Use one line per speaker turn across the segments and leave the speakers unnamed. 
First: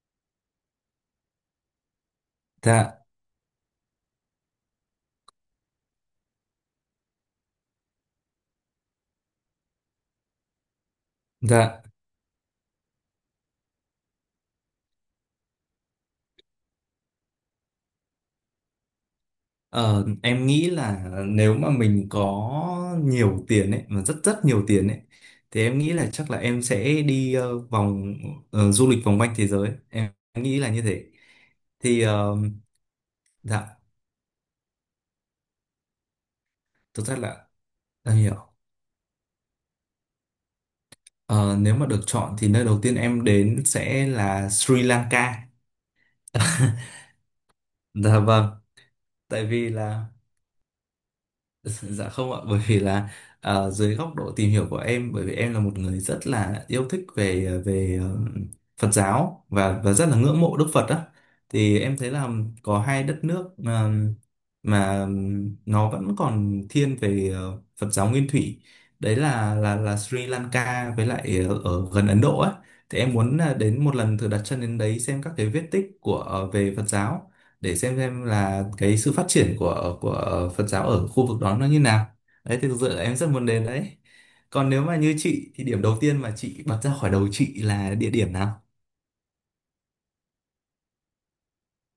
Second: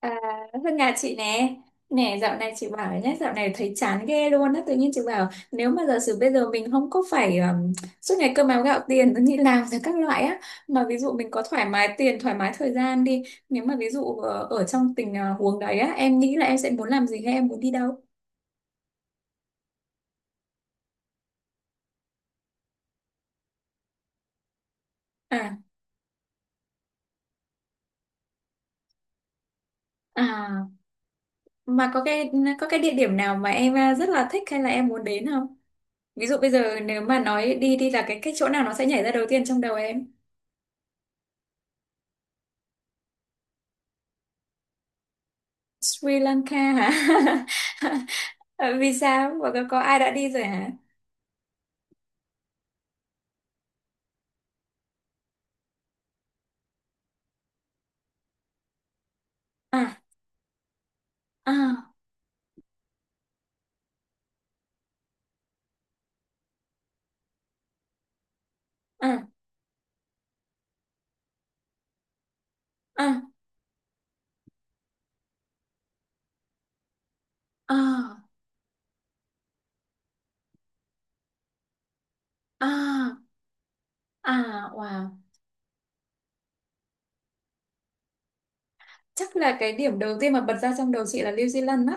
À, Hương nhà chị nè, nè dạo này chị bảo
Dạ,
nhé, dạo này thấy chán ghê luôn á. Tự nhiên chị bảo nếu mà giả sử bây giờ mình không có phải suốt ngày cơm áo gạo tiền đi làm rồi các loại á, mà ví dụ mình có thoải
dạ.
mái tiền thoải mái thời gian đi, nếu mà ví dụ ở trong tình huống đấy á, em nghĩ là em sẽ muốn làm gì hay em muốn đi đâu?
Ờ, em nghĩ là nếu mà mình có nhiều tiền ấy, mà rất rất nhiều tiền ấy,
À,
thì em nghĩ là chắc là em sẽ đi vòng du lịch vòng quanh thế giới. Em nghĩ
à,
là như thế.
mà
Thì
có cái,
ờ,
có cái địa điểm nào mà em
dạ,
rất là thích hay là em muốn đến không? Ví dụ bây giờ nếu
thực ra
mà
là
nói đi đi là
em
cái chỗ
hiểu.
nào nó sẽ nhảy ra đầu tiên trong đầu em?
Ờ, Nếu mà được chọn thì nơi đầu tiên em đến sẽ là Sri Lanka.
Sri Lanka hả?
Dạ vâng,
Vì sao?
tại
Và có,
vì
có ai
là
đã đi rồi hả?
Dạ không ạ, bởi vì là dưới góc độ tìm hiểu của em, bởi vì em là một người rất là yêu thích về Phật giáo và
À,
rất là ngưỡng mộ Đức Phật á, thì
à,
em thấy là có hai đất nước mà nó vẫn còn thiên về Phật giáo nguyên thủy, đấy
à,
là Sri Lanka với lại ở gần Ấn Độ á, thì em
à,
muốn là đến một lần thử đặt chân đến đấy xem các cái vết tích của về Phật giáo để
à,
xem là cái sự phát triển của Phật giáo ở khu vực đó nó như nào. Đấy thì thực sự là
à,
em rất muốn đến đấy.
à,
Còn nếu mà như
wow.
chị thì điểm đầu tiên mà chị bật ra khỏi đầu chị là địa điểm nào?
Chắc là cái điểm đầu tiên mà bật ra trong đầu chị là New Zealand á.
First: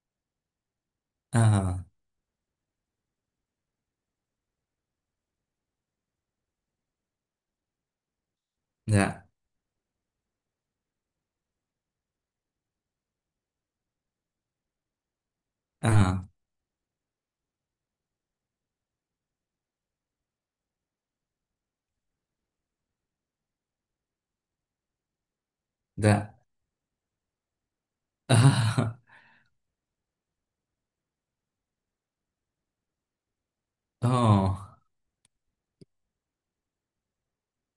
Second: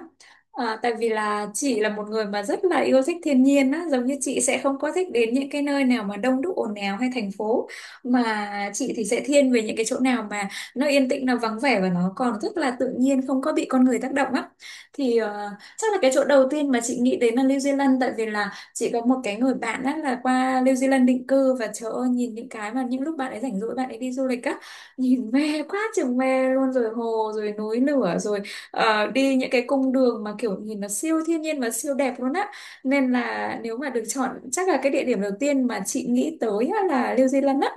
À, tại vì là chị
À,
là một người mà rất là yêu thích thiên nhiên á, giống như chị sẽ không có thích đến những cái nơi nào mà đông đúc ồn ào hay thành phố, mà chị thì sẽ
dạ,
thiên về những cái chỗ nào mà nó yên tĩnh, nó vắng vẻ và nó còn rất là tự nhiên không có bị con người tác động á. Thì chắc là cái chỗ
à,
đầu tiên mà chị nghĩ đến là New Zealand, tại vì là chị có một cái người bạn á là qua New Zealand định cư, và trời ơi, nhìn những cái mà những lúc bạn ấy rảnh rỗi bạn ấy đi du lịch á, nhìn mê quá chừng
dạ,
mê luôn, rồi hồ rồi núi lửa rồi
à.
đi những cái cung đường mà kiểu nhìn nó siêu thiên nhiên và siêu đẹp luôn á. Nên là nếu mà được chọn chắc
Oh,
là cái địa điểm đầu tiên mà chị nghĩ tới á là New Zealand á.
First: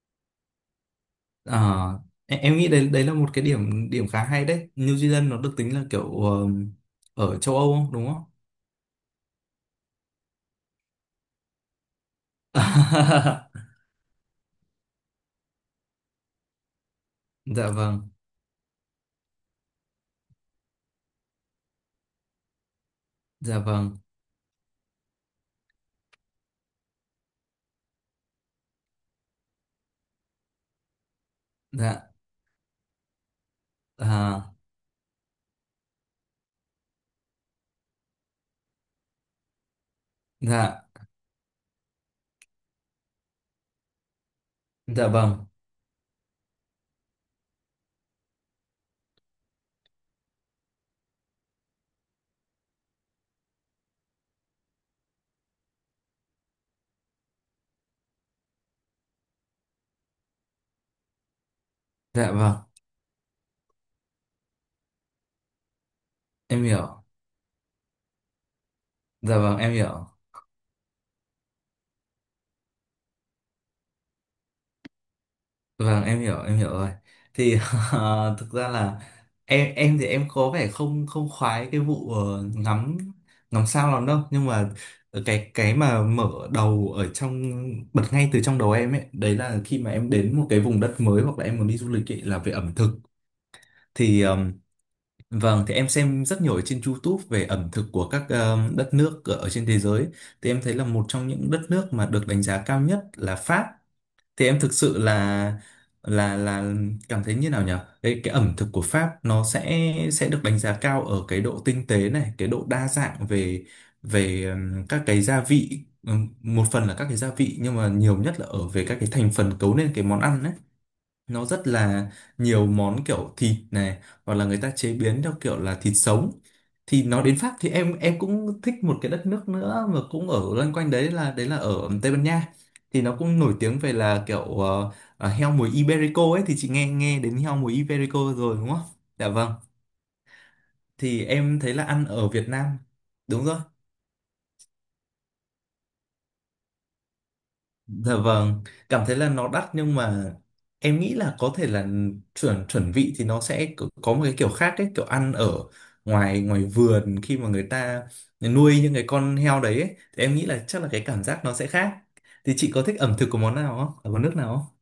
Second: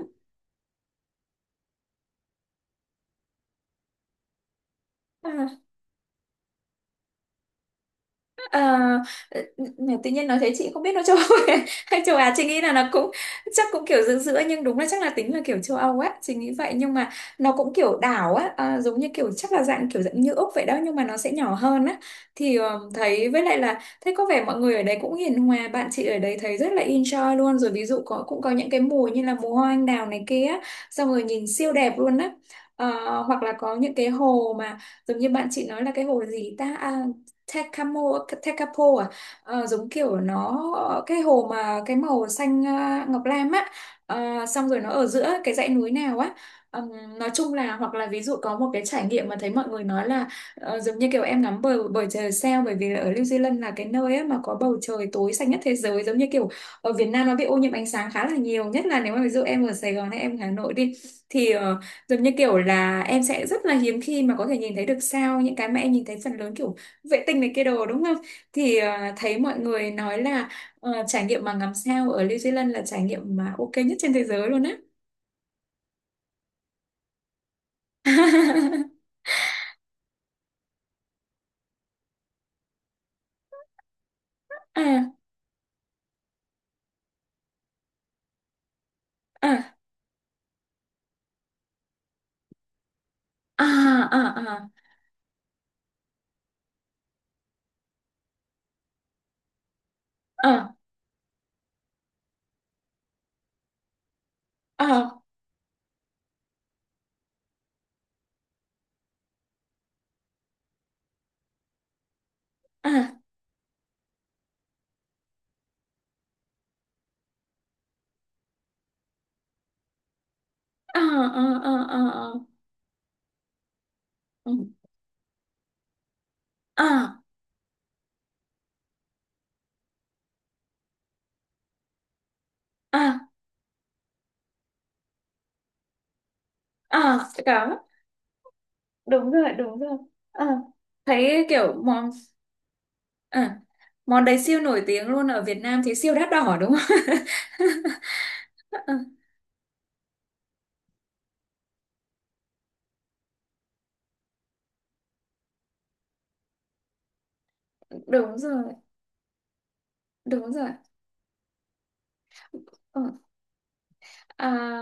à. Em nghĩ đấy đấy là một cái điểm điểm khá hay đấy. New Zealand nó
À.
được tính là kiểu ở châu Âu không đúng không?
À, tự nhiên nói thế chị không biết nó châu Âu hay châu Á, chị nghĩ là nó cũng chắc cũng kiểu giữa giữa, nhưng đúng là chắc là tính là kiểu châu Âu á chị nghĩ vậy. Nhưng mà nó
Dạ
cũng kiểu
vâng,
đảo á, à, giống như kiểu chắc là dạng kiểu dạng như Úc vậy đó, nhưng mà nó sẽ nhỏ hơn á. Thì thấy, với lại
dạ
là
vâng,
thấy có vẻ mọi người ở đấy cũng hiền hòa, bạn chị ở đấy thấy rất là enjoy luôn. Rồi ví dụ có, cũng có những cái mùa như là mùa hoa anh đào này kia á, xong rồi nhìn siêu đẹp
dạ,
luôn á. Ờ, hoặc là có những cái
à,
hồ mà giống như bạn chị nói là cái hồ gì ta, à, Tecamo, Tecapo, à. Ờ, giống kiểu nó,
dạ,
cái hồ mà cái màu xanh, à, ngọc lam á. Ờ, xong rồi nó ở
dạ
giữa
vâng,
cái dãy núi nào á. Nói chung là, hoặc là ví dụ có một cái trải nghiệm mà thấy mọi người nói là giống như kiểu em ngắm bầu bầu trời sao, bởi vì là ở New Zealand là cái nơi á mà có bầu trời tối xanh nhất thế giới. Giống như kiểu ở Việt Nam nó bị ô nhiễm ánh sáng khá là nhiều, nhất là nếu mà ví dụ em ở Sài Gòn hay em ở Hà Nội đi, thì giống như
dạ vâng
kiểu là em sẽ rất là hiếm khi mà có thể nhìn thấy được sao, những cái mà em nhìn thấy phần lớn
em
kiểu
hiểu.
vệ tinh này kia đồ đúng không? Thì thấy
Dạ
mọi
vâng em
người
hiểu,
nói là trải nghiệm mà ngắm sao ở New Zealand là trải nghiệm mà ok nhất trên thế giới luôn á.
vâng em hiểu, em hiểu rồi. Thì thực ra là em thì em có vẻ không không khoái cái vụ ngắm ngắm sao lắm đâu, nhưng mà
À,
cái mà mở đầu ở trong bật ngay từ trong đầu em ấy, đấy là
à,
khi mà em đến một cái vùng đất mới hoặc là em muốn đi du lịch ấy, là về ẩm thực.
à,
Thì
à,
vâng, thì em xem rất nhiều ở trên YouTube về ẩm thực của các đất nước ở trên thế giới, thì em
à,
thấy là một trong những đất nước mà được đánh giá cao nhất là Pháp. Thì em thực
à,
sự
à,
là là là cảm thấy như nào nhỉ, cái ẩm thực của Pháp nó sẽ được đánh giá cao ở cái độ tinh tế này, cái độ đa
à,
dạng về về các cái gia vị. Một phần là các cái gia vị nhưng mà nhiều nhất là ở về các cái thành phần cấu nên cái món ăn ấy,
à,
nó rất là
à, à, à,
nhiều món kiểu thịt này hoặc là
ừ,
người ta chế biến theo kiểu là thịt sống. Thì
à,
nó đến Pháp thì em cũng thích một cái đất nước nữa mà cũng ở loanh quanh đấy, là ở Tây Ban Nha. Thì nó
à,
cũng nổi tiếng về là kiểu heo mùi Iberico ấy, thì chị nghe nghe
à,
đến heo mùi
đó,
Iberico rồi đúng không? Dạ
đúng
vâng.
rồi, đúng rồi. Ờ.
Thì
Thấy
em thấy
kiểu
là ăn
món,
ở Việt Nam đúng
à,
rồi.
món đấy siêu nổi tiếng luôn ở Việt Nam thì siêu đắt đỏ đúng không?
Dạ vâng,
Ờ.
cảm thấy là nó đắt nhưng mà em nghĩ là có thể là chuẩn chuẩn vị thì nó sẽ có một cái kiểu khác ấy, kiểu ăn ở ngoài ngoài vườn khi mà người ta
Đúng rồi,
nuôi những cái con heo đấy ấy, thì em nghĩ
đúng
là
rồi.
chắc là cái cảm giác nó sẽ khác. Thì chị có thích
Ờ.
ẩm thực của món nào không? Ở món nước
À,
nào không?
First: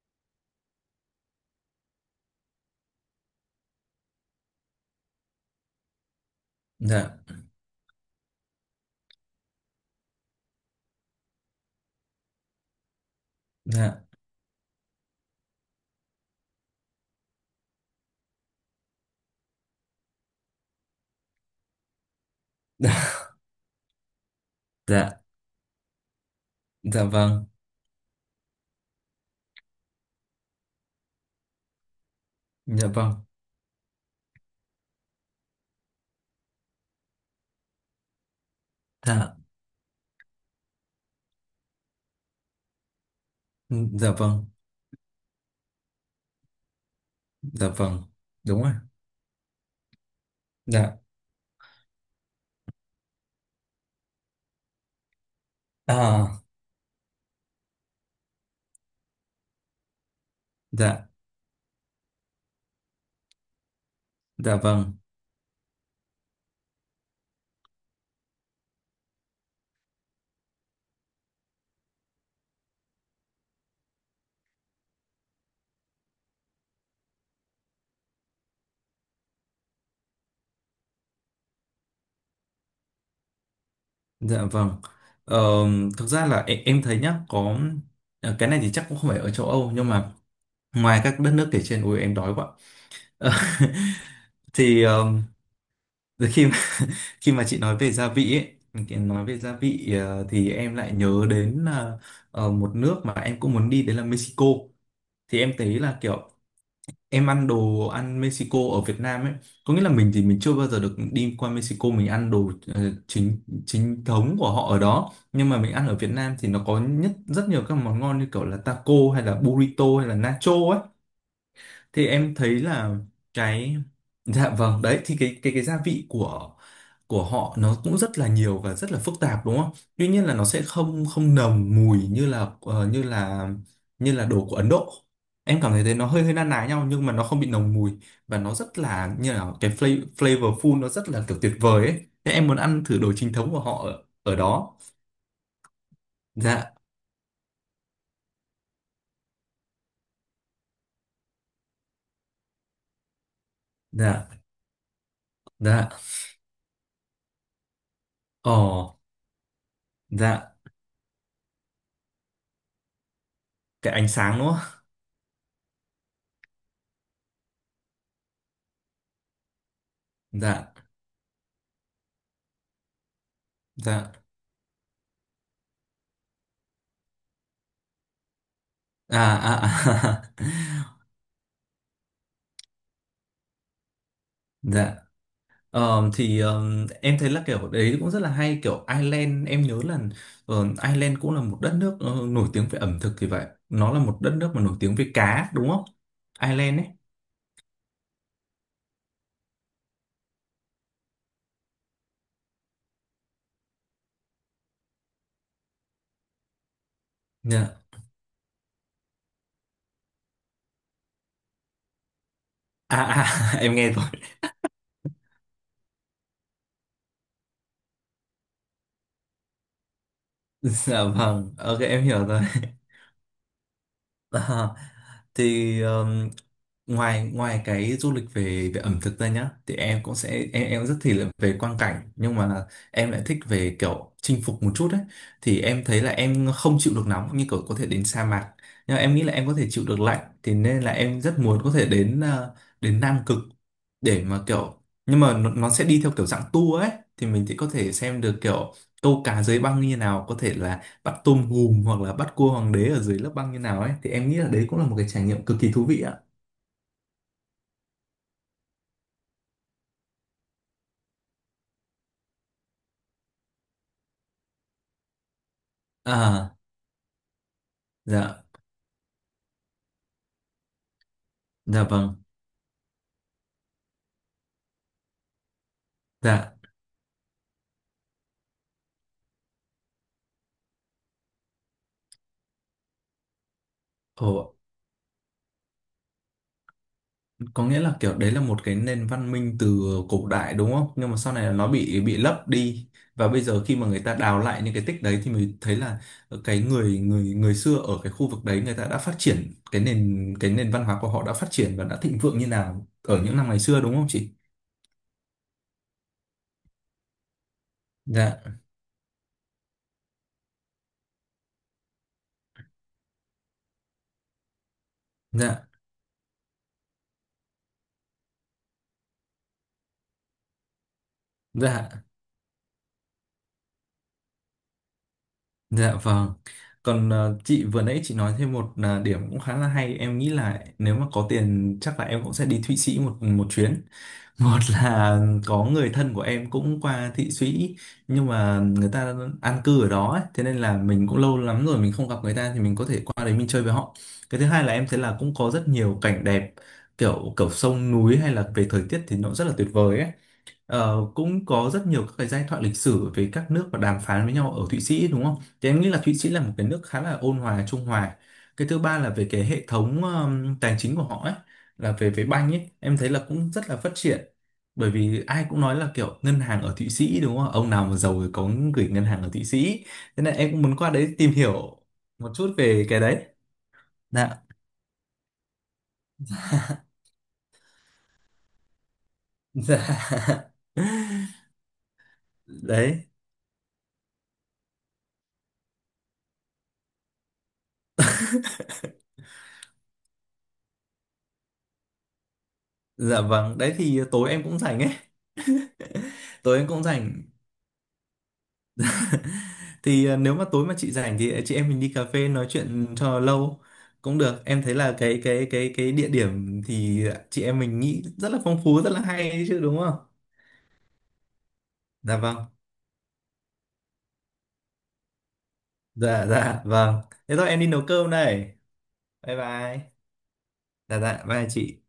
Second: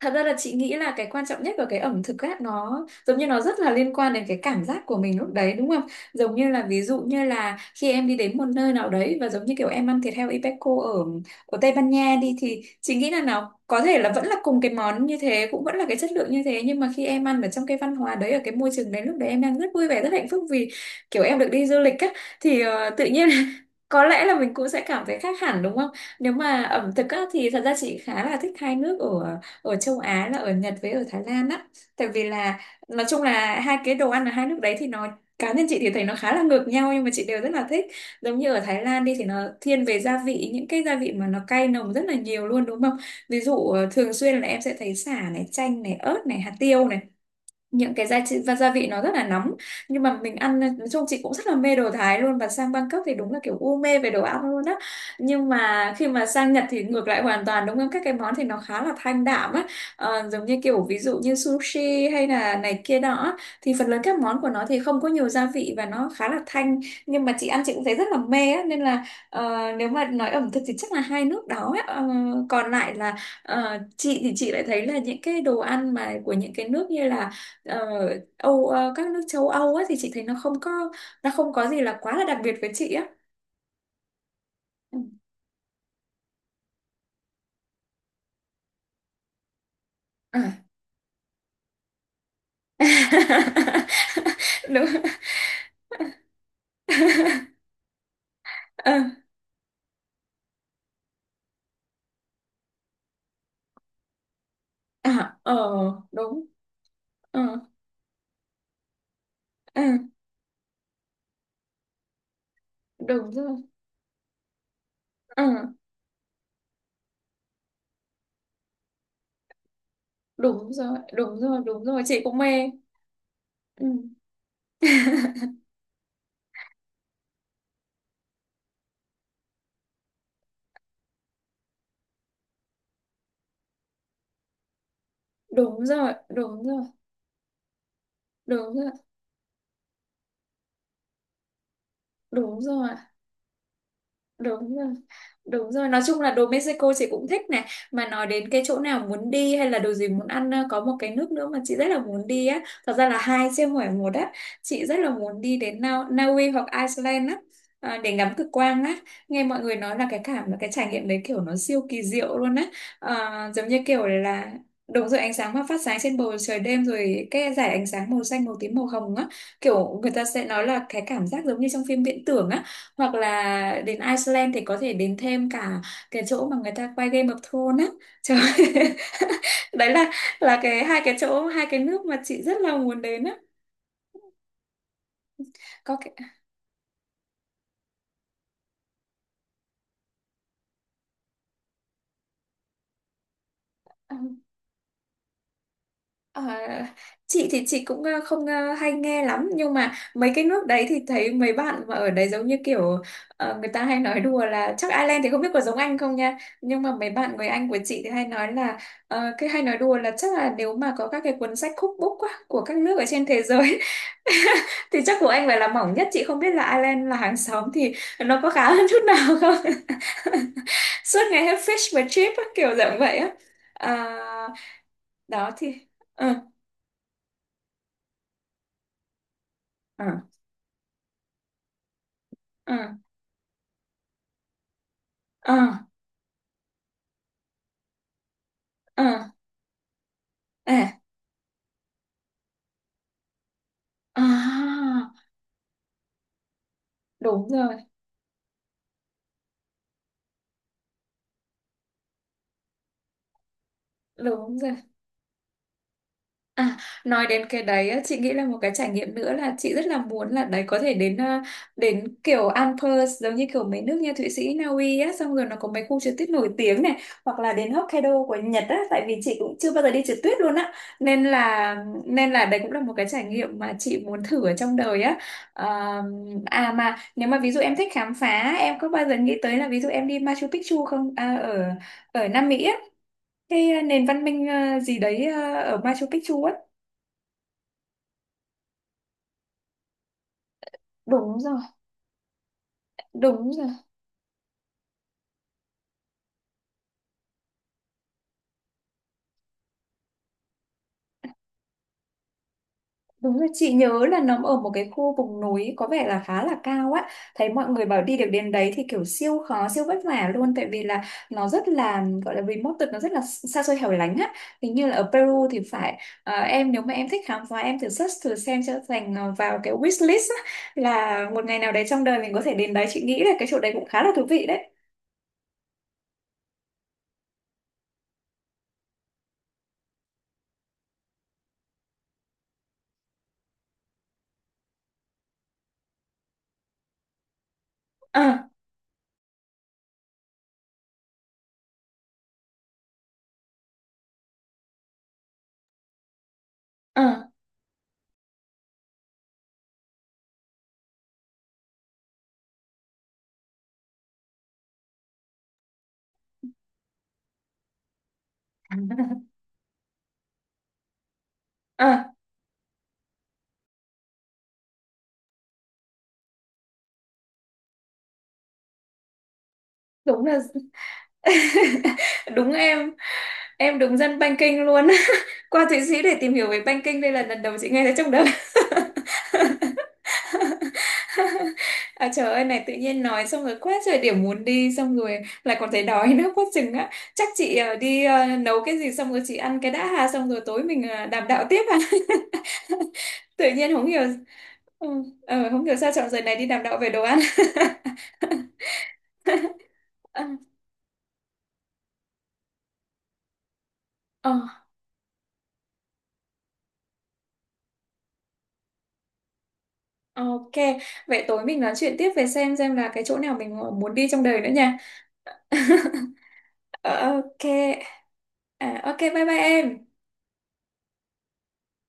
thật ra là chị nghĩ là cái quan trọng nhất của cái ẩm thực á, nó giống như nó rất là liên quan đến cái cảm giác của mình lúc đấy đúng không? Giống như là ví dụ
Dạ,
như là khi em đi đến một nơi nào đấy và giống như kiểu em ăn thịt heo Ipeco ở ở Tây Ban Nha đi, thì chị nghĩ là nào có thể
dạ,
là vẫn là cùng cái món như thế, cũng vẫn là cái chất lượng như thế, nhưng mà khi em ăn ở trong cái văn hóa đấy, ở cái môi trường đấy, lúc đấy em đang rất vui vẻ rất hạnh phúc vì kiểu em được đi du lịch á, thì tự nhiên có lẽ là mình cũng sẽ cảm thấy
dạ,
khác hẳn đúng không? Nếu mà ẩm
dạ
thực á,
vâng,
thì thật ra chị khá là thích hai nước ở ở châu Á là ở Nhật với ở Thái Lan á. Tại vì là
dạ
nói
vâng,
chung là hai cái đồ ăn ở hai nước đấy thì nó, cá nhân chị thì thấy nó khá là ngược nhau nhưng mà chị đều rất là thích. Giống như ở Thái Lan đi thì nó
dạ,
thiên về gia vị, những cái gia vị mà nó cay nồng rất là nhiều luôn đúng không? Ví dụ thường
dạ
xuyên là
vâng,
em sẽ thấy sả này, chanh này, ớt này, hạt tiêu này,
dạ
những
vâng,
cái gia vị,
đúng
gia
rồi,
vị nó rất là nóng, nhưng mà mình ăn nói
dạ,
chung chị cũng rất là mê đồ Thái luôn, và sang Bangkok thì đúng là kiểu u mê về đồ ăn luôn á. Nhưng mà khi mà
à,
sang Nhật thì ngược lại hoàn toàn đúng không, các cái món thì nó khá là thanh đạm á. Ờ, giống như kiểu ví
dạ,
dụ như sushi hay là này kia đó á, thì phần lớn các món của
dạ
nó thì
vâng.
không có nhiều gia vị và nó khá là thanh, nhưng mà chị ăn chị cũng thấy rất là mê á. Nên là nếu mà nói ẩm thực thì chắc là hai nước đó á. Ờ, còn lại là chị thì chị lại thấy là những cái đồ ăn mà của những cái nước như là Ờ, Âu, các nước châu Âu á, thì chị thấy nó không có, nó không có gì là quá là đặc biệt với chị á.
Dạ vâng.
Ừ.
Ờ, thực ra là em thấy nhá, có cái này thì chắc cũng không phải ở châu Âu nhưng mà
À.
ngoài các đất nước kể trên, ui em đói quá. thì
Đúng.
từ khi mà khi mà chị nói về gia vị ấy,
Ờ,
thì nói về gia vị thì em lại nhớ đến một nước mà em cũng muốn đi đấy là Mexico.
à,
Thì em
ờ
thấy là kiểu
đúng.
em
Ờ,
ăn đồ ăn Mexico ở Việt Nam ấy, có nghĩa
ờ,
là mình thì mình chưa bao giờ được đi qua Mexico, mình ăn đồ
đúng
chính
rồi.
chính thống của họ ở đó,
Ờ,
nhưng mà mình ăn ở Việt Nam thì nó có nhất rất nhiều các món ngon như kiểu là taco hay là burrito hay là nacho
đúng
ấy,
rồi, đúng rồi, đúng rồi,
thì
chị
em
cũng
thấy
mê.
là cái
Ừ.
dạ vâng. Đấy thì cái cái cái gia vị của họ nó cũng rất là nhiều và rất là phức tạp đúng không? Tuy nhiên là nó sẽ không không nồng mùi như là như là đồ của Ấn Độ. Em cảm
Đúng
thấy thế, nó
rồi,
hơi hơi na
đúng
ná
rồi,
nhau nhưng mà nó không bị nồng mùi và nó
đúng
rất
rồi,
là như là cái flavorful, nó rất là kiểu tuyệt vời ấy. Thế em muốn
đúng
ăn
rồi.
thử đồ chính thống của họ ở
Đúng
đó.
rồi. Đúng rồi, nói chung là đồ
Dạ,
Mexico chị cũng thích này. Mà nói đến cái chỗ nào muốn đi hay là đồ gì muốn ăn, có một cái nước nữa mà chị rất là muốn đi á. Thật ra là hai chứ không phải một
dạ,
á. Chị rất là muốn đi đến
dạ.
Na Na Uy hoặc Iceland á. À, để ngắm cực quang á.
Ồ,
Nghe mọi người nói là cái cảm, là
dạ,
cái trải nghiệm đấy kiểu nó siêu kỳ diệu luôn á. À, giống như
cái
kiểu
ánh sáng đúng
là
không?
đúng rồi, ánh sáng mà phát sáng trên bầu trời đêm, rồi cái dải ánh sáng màu xanh, màu tím, màu hồng á. Kiểu người ta sẽ nói
Dạ,
là cái cảm giác giống như trong phim viễn tưởng á, hoặc là đến
dạ.
Iceland thì có thể đến thêm cả cái chỗ mà người ta quay Game of Thrones á, trời ơi.
À à
Đấy là
à
là cái hai cái chỗ, hai cái nước mà chị rất là muốn đến á.
Dạ.
Có
Ờ,
cái,
thì em thấy là kiểu đấy cũng rất là hay, kiểu Ireland em nhớ là Ireland cũng là một đất nước nổi tiếng về ẩm thực, thì vậy nó là
à.
một đất nước mà nổi tiếng về cá đúng không,
Ờ,
Ireland ấy.
chị thì chị cũng không hay nghe lắm, nhưng mà mấy cái nước đấy thì thấy mấy bạn mà ở đấy giống như kiểu người ta hay nói đùa là chắc Ireland thì không biết có giống Anh không nha, nhưng mà mấy bạn người Anh
Dạ.
của chị thì hay nói là cái hay nói đùa là chắc là nếu mà có các cái cuốn sách cookbook á của các nước ở
À,
trên thế
à em
giới,
nghe rồi,
thì chắc của Anh phải là mỏng nhất, chị không biết là Ireland là hàng xóm thì nó có khá hơn chút nào không.
dạ
Suốt ngày
vâng,
hết
ok
fish và
em hiểu
chip
rồi.
á, kiểu dạng vậy á. Ờ,
À,
đó thì
thì
ừ.
ngoài ngoài cái du lịch về về ẩm thực ra nhá, thì em
ờ
cũng sẽ em rất thích là về quang cảnh, nhưng mà
ờ
em lại thích về kiểu chinh phục một chút ấy.
ờ
Thì em thấy là em không chịu được nóng, như kiểu có thể đến sa mạc, nhưng mà
ờ
em nghĩ là em có thể chịu được lạnh, thì nên là
à
em rất muốn có thể đến đến Nam Cực. Để mà kiểu
à
nhưng mà nó sẽ đi theo kiểu dạng tour ấy, thì mình
đúng
sẽ có
rồi
thể xem được kiểu câu cá dưới băng như nào, có thể là bắt tôm hùm hoặc là bắt cua hoàng đế ở dưới lớp băng như nào ấy, thì em nghĩ là
đúng
đấy
rồi.
cũng là một cái trải nghiệm cực kỳ thú vị ạ.
À, nói đến cái đấy á, chị nghĩ là một cái trải nghiệm nữa là chị rất là muốn, là đấy có thể đến đến kiểu Alps, giống như kiểu mấy nước như Thụy Sĩ, Na Uy á, xong rồi nó có mấy khu trượt tuyết nổi
À,
tiếng này, hoặc là đến Hokkaido của
dạ,
Nhật á, tại vì chị cũng chưa bao giờ đi trượt tuyết luôn á. Nên là,
dạ vâng,
nên là đấy cũng là một cái trải nghiệm mà chị muốn thử ở trong đời á. Ờ,
dạ.
à mà nếu mà ví dụ em thích khám phá, em có bao giờ nghĩ tới là ví dụ em đi Machu Picchu không, à, ở ở Nam Mỹ á, cái nền văn minh
Ồ,
gì đấy ở Machu Picchu á.
có nghĩa là kiểu đấy là một cái nền văn minh từ cổ đại đúng không, nhưng mà sau
Đúng
này là
rồi,
nó bị lấp đi, và bây
đúng
giờ
rồi,
khi mà người ta đào lại những cái tích đấy thì mới thấy là cái người người người xưa ở cái khu vực đấy, người ta đã phát triển cái nền văn hóa của họ, đã phát triển và đã thịnh vượng như nào ở những
đúng rồi.
năm ngày
Chị
xưa đúng
nhớ
không
là
chị?
nó ở một cái khu vùng núi có vẻ là khá là cao á. Thấy mọi người bảo đi được đến
Dạ,
đấy thì kiểu siêu khó, siêu vất vả luôn. Tại vì là nó rất là gọi là remote, nó rất là xa xôi hẻo lánh á. Hình như là ở Peru thì
dạ,
phải, em nếu mà em thích khám phá em thử search thử xem, cho thành vào cái wish list á, là một ngày nào đấy
dạ.
trong đời mình có thể đến đấy. Chị nghĩ là cái chỗ đấy cũng khá là thú vị đấy.
Dạ vâng. Còn ờ, chị vừa nãy chị nói thêm một là điểm cũng khá là hay. Em nghĩ là nếu mà có tiền chắc là em cũng sẽ đi Thụy Sĩ một một chuyến. Một là có người thân của em cũng qua Thụy Sĩ nhưng
Ờ,
mà người ta an cư ở đó ấy. Thế nên là mình cũng lâu lắm rồi mình không gặp người ta, thì mình có thể qua đấy mình chơi với họ. Cái thứ hai là em thấy là cũng có rất nhiều cảnh đẹp,
ờ,
kiểu kiểu sông núi hay là về thời tiết thì nó rất là tuyệt vời ấy. Ờ, cũng có rất nhiều các cái giai thoại lịch sử về các nước và đàm phán với nhau ở Thụy Sĩ đúng không? Thì em nghĩ là Thụy Sĩ là một cái nước khá là ôn hòa, trung hòa. Cái thứ ba là về cái hệ thống tài chính của họ ấy, là
ờ,
về về banh ấy, em thấy là cũng rất là phát triển. Bởi vì ai cũng nói là kiểu ngân hàng ở Thụy Sĩ đúng không? Ông nào mà giàu thì có gửi ngân hàng ở Thụy Sĩ. Thế
đúng
nên
rồi.
em cũng muốn qua đấy tìm hiểu một
Đúng
chút về
em
cái đấy.
em đúng dân
Dạ.
banking luôn. Qua Thụy Sĩ để tìm hiểu về banking đây là lần đầu chị nghe thấy trong đời.
Dạ.
À, trời ơi này, tự nhiên
Đấy.
nói xong rồi quá trời điểm muốn đi, xong rồi lại còn thấy đói nữa quá chừng á. Chắc chị đi nấu cái gì xong rồi chị ăn cái đã ha, xong rồi tối mình đàm đạo tiếp ha.
Dạ
Tự
vâng,
nhiên
đấy
không
thì
hiểu,
tối em cũng rảnh
ừ,
ấy.
không hiểu sao chọn giờ này đi
Tối
đàm
em
đạo
cũng
về đồ ăn.
rảnh, thì à, nếu mà tối mà chị rảnh thì chị em mình đi cà phê nói chuyện cho lâu cũng
Ờ,
được. Em thấy là cái địa điểm thì chị em mình nghĩ rất là phong phú, rất là hay đấy chứ đúng không?
ờ, ok, vậy tối mình nói chuyện tiếp
Dạ
về
vâng,
xem là cái chỗ nào mình muốn đi trong đời nữa nha.
dạ, dạ
Ờ,
vâng. Thế
ok.
thôi em đi nấu cơm đây.
À, ok bye
Bye
bye
bye.
em.
Dạ, dạ bye chị.